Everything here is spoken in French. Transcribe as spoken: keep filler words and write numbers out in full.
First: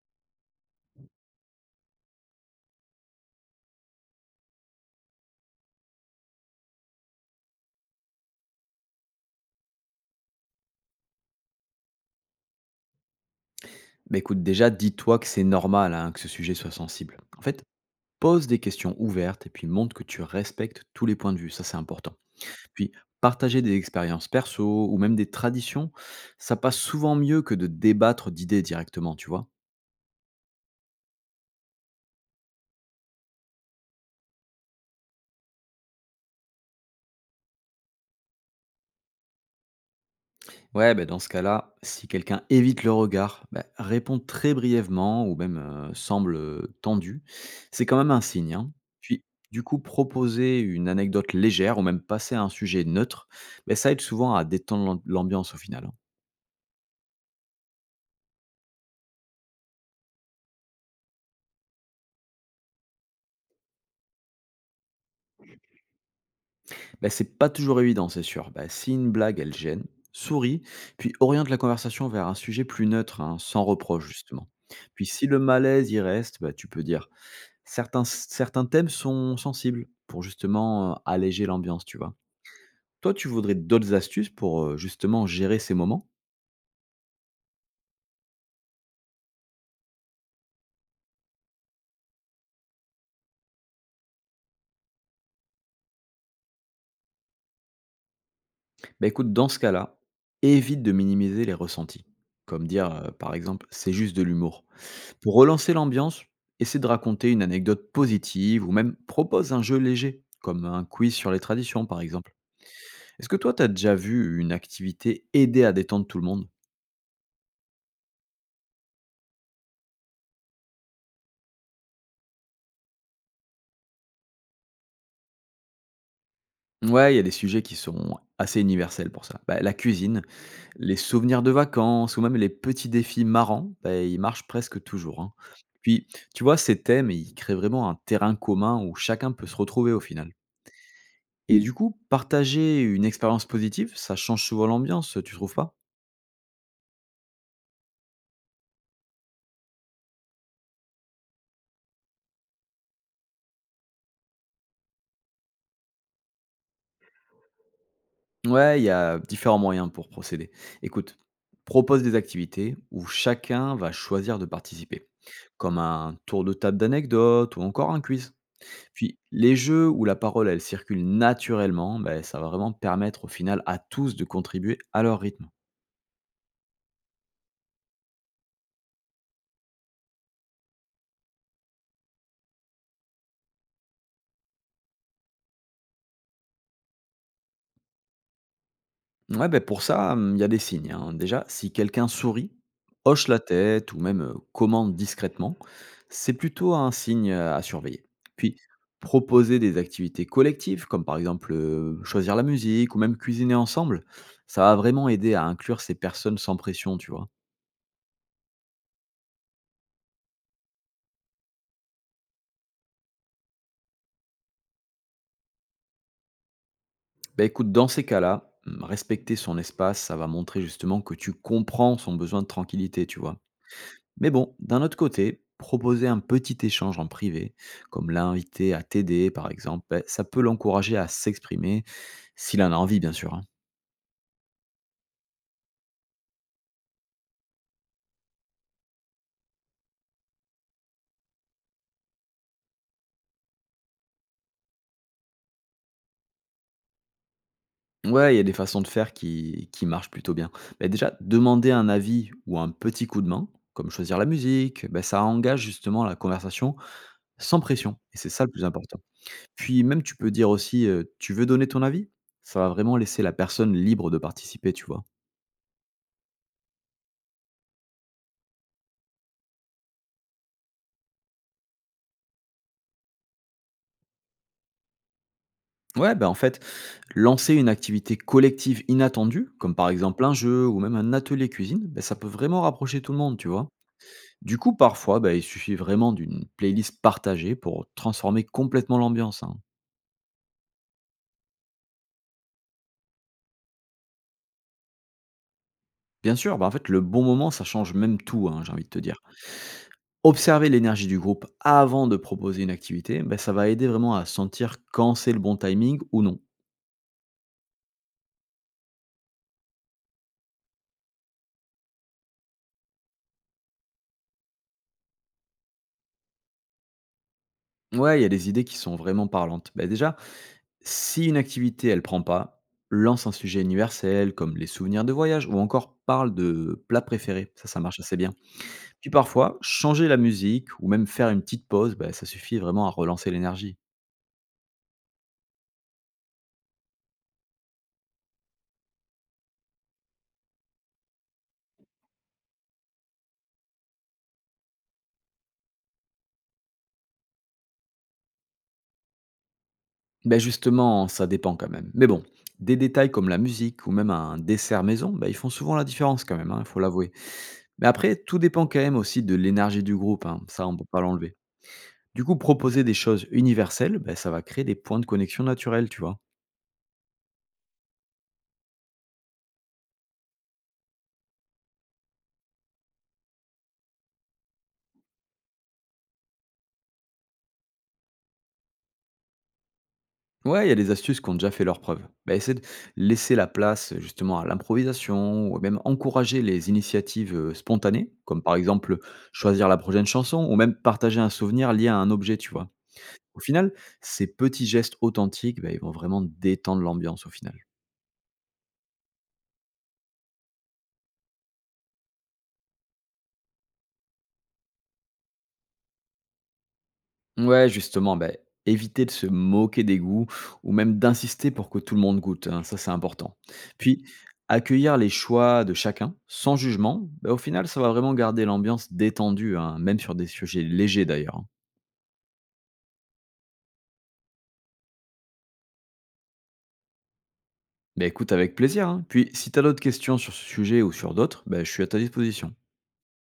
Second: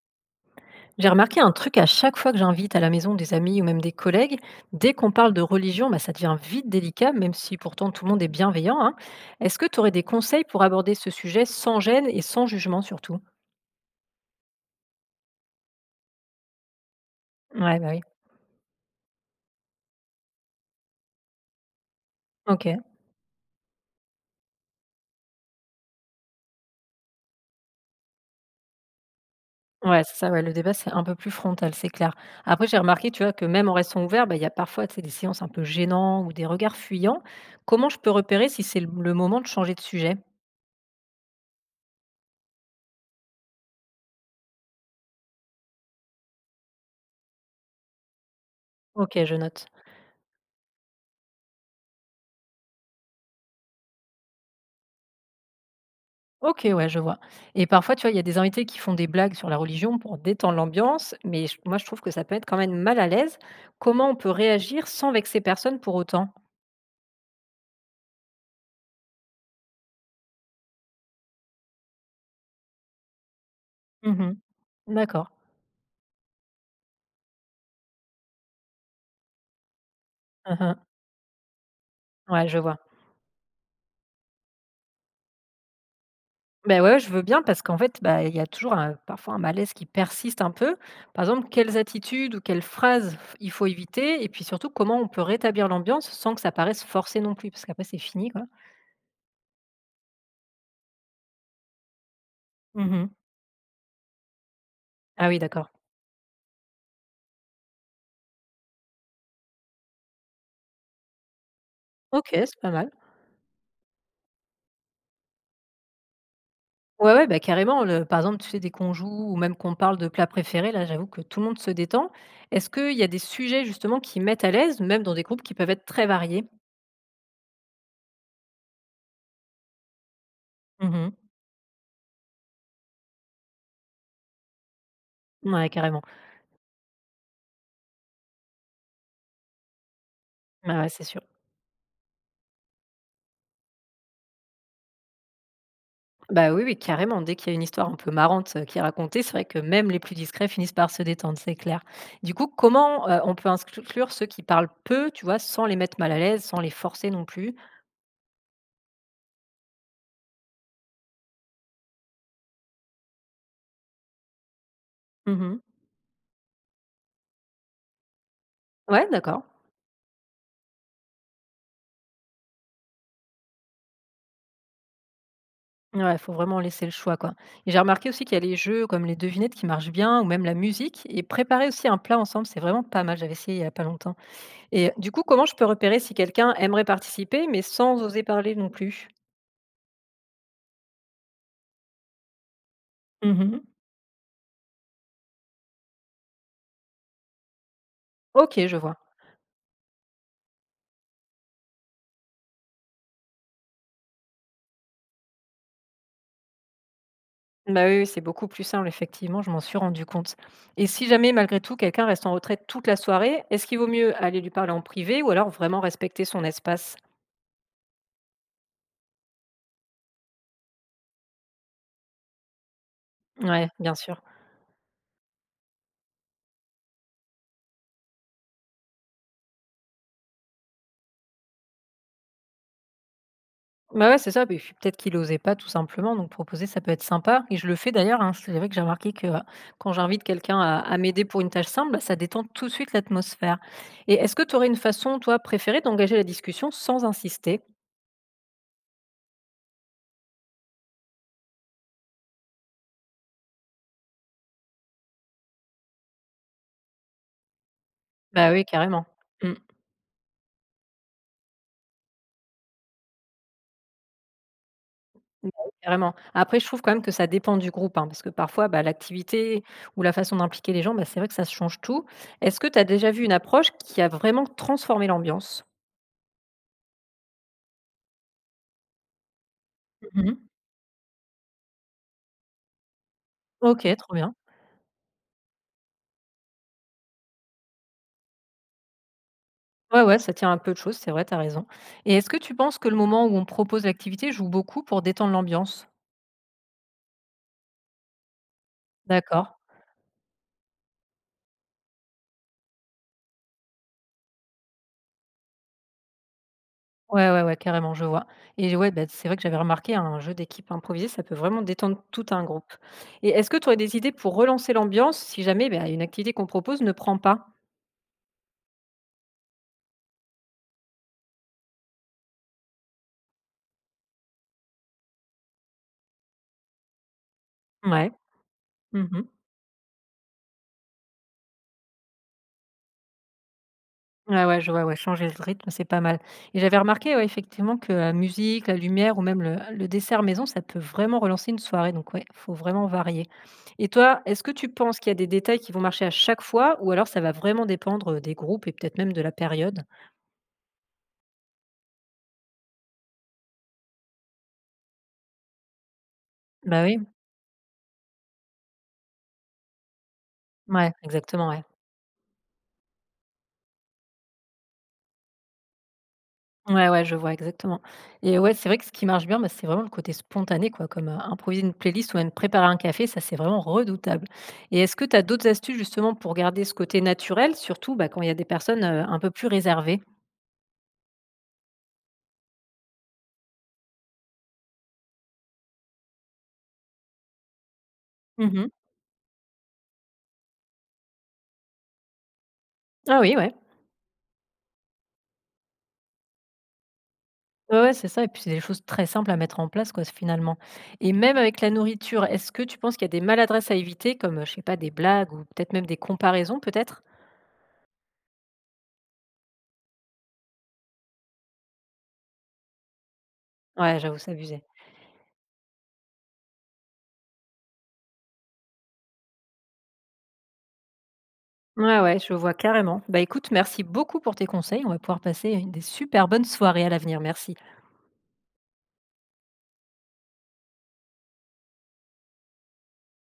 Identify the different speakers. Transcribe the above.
Speaker 1: J'ai remarqué un truc à chaque fois que j'invite à la maison des amis ou même des collègues, dès qu'on parle de religion, bah, ça devient vite délicat, même si pourtant tout le monde est bienveillant, hein. Est-ce que tu aurais des conseils pour aborder ce sujet sans gêne et sans jugement surtout?
Speaker 2: Bah écoute, déjà, dis-toi que c'est normal hein, que ce sujet soit sensible. En fait,
Speaker 1: Ouais, bah oui.
Speaker 2: pose des questions ouvertes et puis montre que tu respectes tous les points de vue, ça c'est important.
Speaker 1: Ok.
Speaker 2: Puis, partager des expériences perso ou même des traditions, ça passe souvent mieux que de débattre d'idées directement, tu vois.
Speaker 1: Ouais, c'est ça, ouais, le débat, c'est un peu plus frontal, c'est clair. Après, j'ai remarqué, tu vois, que même en restant ouvert, bah, il y a parfois tu sais, des séances un peu gênantes ou des regards fuyants. Comment je peux repérer si c'est le le moment de changer de sujet?
Speaker 2: Ouais, bah, dans ce cas-là, si quelqu'un évite le regard, bah, répond très brièvement ou même euh, semble euh, tendu, c'est quand même un signe, hein.
Speaker 1: Ok,
Speaker 2: Puis,
Speaker 1: je
Speaker 2: du
Speaker 1: note.
Speaker 2: coup, proposer une anecdote légère ou même passer à un sujet neutre, bah, ça aide souvent à détendre l'am- l'ambiance au final, hein.
Speaker 1: OK, ouais, je vois, et parfois, tu vois, il y a des invités qui font des blagues sur la religion pour détendre l'ambiance, mais j moi, je trouve que ça peut être quand même mal à l'aise. Comment on peut réagir sans vexer personne pour autant?
Speaker 2: Bah, c'est pas toujours évident, c'est sûr. Bah, si une blague, elle gêne, souris, puis oriente la conversation vers un sujet plus neutre, hein, sans reproche
Speaker 1: Mmh.
Speaker 2: justement. Puis si
Speaker 1: D'accord.
Speaker 2: le malaise y reste, bah, tu peux dire Certains certains thèmes sont sensibles pour
Speaker 1: Mmh.
Speaker 2: justement, heu, alléger l'ambiance, tu vois?
Speaker 1: Ouais, je vois.
Speaker 2: Toi, tu voudrais d'autres astuces pour, heu, justement gérer ces moments?
Speaker 1: Ben ouais, ouais, je veux bien parce qu'en fait, bah, il y a toujours un parfois un malaise qui persiste un peu. Par exemple, quelles attitudes ou quelles phrases f il faut éviter? Et puis surtout, comment on peut rétablir l'ambiance sans que ça paraisse forcé non plus? Parce qu'après c'est fini, quoi.
Speaker 2: Bah, écoute, dans ce cas-là, évite de minimiser les ressentis, comme dire, heu,
Speaker 1: Mmh.
Speaker 2: par exemple: «C'est juste de l'humour».
Speaker 1: Ah
Speaker 2: Pour
Speaker 1: oui, d'accord.
Speaker 2: relancer l'ambiance, essaie de raconter une anecdote positive ou même propose un jeu léger, comme un quiz sur les traditions, par
Speaker 1: OK,
Speaker 2: exemple.
Speaker 1: c'est pas mal.
Speaker 2: Est-ce que toi, tu as déjà vu une activité aider à détendre tout le monde?
Speaker 1: Ouais, ouais, bah, carrément, le par exemple, tu sais, dès qu'on joue ou même qu'on parle de plats préférés, là, j'avoue que tout le monde se détend. Est-ce qu'il y a des sujets justement qui mettent à l'aise, même dans des groupes qui peuvent être très variés?
Speaker 2: Ouais, il y a des sujets qui sont assez universels pour ça. Bah, la cuisine, les
Speaker 1: Mmh.
Speaker 2: souvenirs de vacances ou même les petits défis marrants, bah, ils marchent presque toujours, hein.
Speaker 1: Ouais, carrément.
Speaker 2: Puis, tu vois, ces thèmes, ils créent vraiment un terrain commun où chacun peut se retrouver au final.
Speaker 1: Ah ouais, c'est sûr.
Speaker 2: Et du coup, partager une expérience positive, ça change souvent l'ambiance, tu trouves pas?
Speaker 1: Bah, oui, oui, carrément. Dès qu'il y a une histoire un peu marrante, heu, qui est racontée, c'est vrai que même les plus discrets finissent par se détendre, c'est clair. Du coup, comment, heu, on peut inclure ceux qui parlent peu, tu vois, sans les mettre mal à l'aise, sans les forcer non plus?
Speaker 2: Ouais, il y a différents moyens pour procéder. Écoute, propose des activités où chacun va choisir de participer,
Speaker 1: Mmh.
Speaker 2: comme un tour de table d'anecdotes ou encore un quiz.
Speaker 1: Ouais,
Speaker 2: Puis
Speaker 1: d'accord.
Speaker 2: les jeux où la parole elle circule naturellement, ben ça va vraiment permettre au final à tous de contribuer à leur rythme.
Speaker 1: Ouais, faut vraiment laisser le choix, quoi. Et j'ai remarqué aussi qu'il y a les jeux comme les devinettes qui marchent bien, ou même la musique. Et préparer aussi un plat ensemble, c'est vraiment pas mal. J'avais essayé il y a pas longtemps. Et du coup, comment je peux repérer si quelqu'un aimerait participer, mais sans oser parler non plus?
Speaker 2: Ouais, ben pour ça, hum, il y a des signes, hein. Déjà, si quelqu'un sourit, hoche la
Speaker 1: Mhm.
Speaker 2: tête ou même euh, commande discrètement, c'est plutôt un signe euh, à surveiller. Puis
Speaker 1: Ok, je vois.
Speaker 2: proposer des activités collectives, comme par exemple euh, choisir la musique ou même cuisiner ensemble, ça va vraiment aider à inclure ces personnes sans pression, tu vois.
Speaker 1: Bah oui, oui, c'est beaucoup plus simple, effectivement, je m'en suis rendu compte. Et si jamais, malgré tout, quelqu'un reste en retraite toute la soirée, est-ce qu'il vaut mieux aller lui parler en privé ou alors vraiment respecter son espace?
Speaker 2: Bah, écoute, dans ces cas-là, mmh, respecter son espace, ça va montrer justement que tu comprends son besoin de tranquillité, tu vois.
Speaker 1: Ouais, bien sûr.
Speaker 2: Mais bon, d'un autre côté, proposer un petit échange en privé, comme l'inviter à t'aider par exemple, bah, ça peut l'encourager à s'exprimer, s'il en a envie bien sûr, hein.
Speaker 1: Bah, ouais, c'est ça, puis peut-être qu'il osait pas tout simplement, donc proposer, ça peut être sympa et je le fais d'ailleurs, hein. C'est vrai que j'ai remarqué que, heu, quand j'invite quelqu'un à à m'aider pour une tâche simple, bah, ça détend tout de suite l'atmosphère. Et est-ce que tu aurais une façon, toi, préférée d'engager la discussion sans insister?
Speaker 2: Ouais, il y a des façons de faire qui, qui marchent plutôt bien. Mais déjà, demander un avis ou un petit coup de main, comme choisir la musique, ben ça engage justement la conversation sans pression. Et c'est ça
Speaker 1: Bah,
Speaker 2: le
Speaker 1: oui,
Speaker 2: plus important.
Speaker 1: carrément. Mmh.
Speaker 2: Puis même, tu peux dire aussi, heu: «Tu veux donner ton avis?» Ça va vraiment laisser la personne libre de participer, tu vois?
Speaker 1: Bah, oui, carrément. Après, je trouve quand même que ça dépend du groupe, hein, parce que parfois, bah, l'activité ou la façon d'impliquer les gens, bah, c'est vrai que ça change tout. Est-ce que tu as déjà vu une approche qui a vraiment transformé l'ambiance?
Speaker 2: Ouais, bah, en fait, lancer une activité collective inattendue, comme par exemple un
Speaker 1: Mmh.
Speaker 2: jeu ou même un atelier cuisine, bah, ça peut vraiment rapprocher tout le monde, tu vois?
Speaker 1: OK, trop bien.
Speaker 2: Du coup, parfois, bah, il suffit vraiment d'une playlist partagée pour transformer complètement l'ambiance, hein.
Speaker 1: Ouais, ouais, ça tient à peu de choses, c'est vrai, t'as raison. Et est-ce que tu penses que le moment où on propose l'activité joue beaucoup pour détendre l'ambiance?
Speaker 2: Bien sûr, bah, en fait, le bon moment, ça change même tout, hein, j'ai envie de te dire.
Speaker 1: D'accord.
Speaker 2: Observer l'énergie du groupe avant de proposer une activité, bah, ça va aider vraiment à sentir quand c'est le bon timing ou non.
Speaker 1: Ouais, ouais, ouais, carrément, je vois. Et ouais, bah, c'est vrai que j'avais remarqué, hein, un jeu d'équipe improvisé, ça peut vraiment détendre tout un groupe. Et est-ce que tu aurais des idées pour relancer l'ambiance si jamais bah, une activité qu'on propose ne prend pas?
Speaker 2: Ouais, il y a des idées qui sont vraiment parlantes. Bah, déjà, si une activité, elle prend pas, lance un sujet universel comme les souvenirs de voyage ou encore parle de plats préférés. Ça, ça marche
Speaker 1: Ouais.
Speaker 2: assez bien. Puis
Speaker 1: Mhm.
Speaker 2: parfois, changer la musique ou même faire une petite pause, bah, ça suffit vraiment à relancer l'énergie.
Speaker 1: Ouais, ouais, je vois, ouais, changer le rythme, c'est pas mal. Et j'avais remarqué, ouais, effectivement, que la musique, la lumière ou même le le dessert maison, ça peut vraiment relancer une soirée, donc ouais, faut vraiment varier. Et toi, est-ce que tu penses qu'il y a des détails qui vont marcher à chaque fois ou alors ça va vraiment dépendre, euh, des groupes et peut-être même de la période?
Speaker 2: Bah, justement, ça dépend quand même. Mais bon, des détails comme la musique ou même un dessert maison, bah, ils font souvent la différence quand même, hein, il faut
Speaker 1: Bah oui,
Speaker 2: l'avouer. Mais après, tout dépend quand même aussi de l'énergie du groupe, hein. Ça on peut
Speaker 1: ouais,
Speaker 2: pas l'enlever.
Speaker 1: exactement, ouais.
Speaker 2: Du coup, proposer des choses universelles, ben ça va créer des points de connexion naturels, tu vois.
Speaker 1: Ouais, ouais, je vois exactement. Et ouais, c'est vrai que ce qui marche bien, bah, c'est vraiment le côté spontané quoi, comme, heu, improviser une playlist ou même préparer un café, ça, c'est vraiment redoutable. Et est-ce que tu as d'autres astuces justement pour garder ce côté naturel, surtout, bah, quand il y a des personnes, heu, un peu plus réservées?
Speaker 2: Ouais, il y a des astuces qui ont déjà fait leurs preuves. Bah, essaie de laisser la place euh, justement à l'improvisation, ou même encourager les initiatives euh, spontanées, comme par
Speaker 1: Mmh.
Speaker 2: exemple choisir la prochaine chanson, ou même partager un souvenir lié à un objet, tu vois.
Speaker 1: Ah oui,
Speaker 2: Au
Speaker 1: ouais.
Speaker 2: final, ces petits gestes authentiques, bah, ils vont vraiment détendre l'ambiance au final.
Speaker 1: Ouais, ouais, c'est ça et puis c'est des choses très simples à mettre en place quoi, finalement. Et même avec la nourriture, est-ce que tu penses qu'il y a des maladresses à éviter comme, heu, je sais pas, des blagues ou peut-être même des comparaisons peut-être?
Speaker 2: Ouais, justement, bah, éviter de se moquer des goûts ou même d'insister pour que tout le monde goûte, hein, ça c'est important.
Speaker 1: Ouais,
Speaker 2: Puis,
Speaker 1: j'avoue, c'est abusé.
Speaker 2: accueillir les choix de chacun sans jugement, bah, au final, ça va vraiment garder l'ambiance détendue, hein, même sur des sujets légers d'ailleurs, hein.
Speaker 1: Ouais, ouais, je vois carrément. Bah écoute, merci beaucoup pour tes conseils. On va pouvoir passer une des super bonnes soirées à l'avenir. Merci.
Speaker 2: Bah, écoute, avec plaisir, hein. Puis, si tu as d'autres questions sur ce sujet ou sur d'autres, bah, je suis à ta disposition.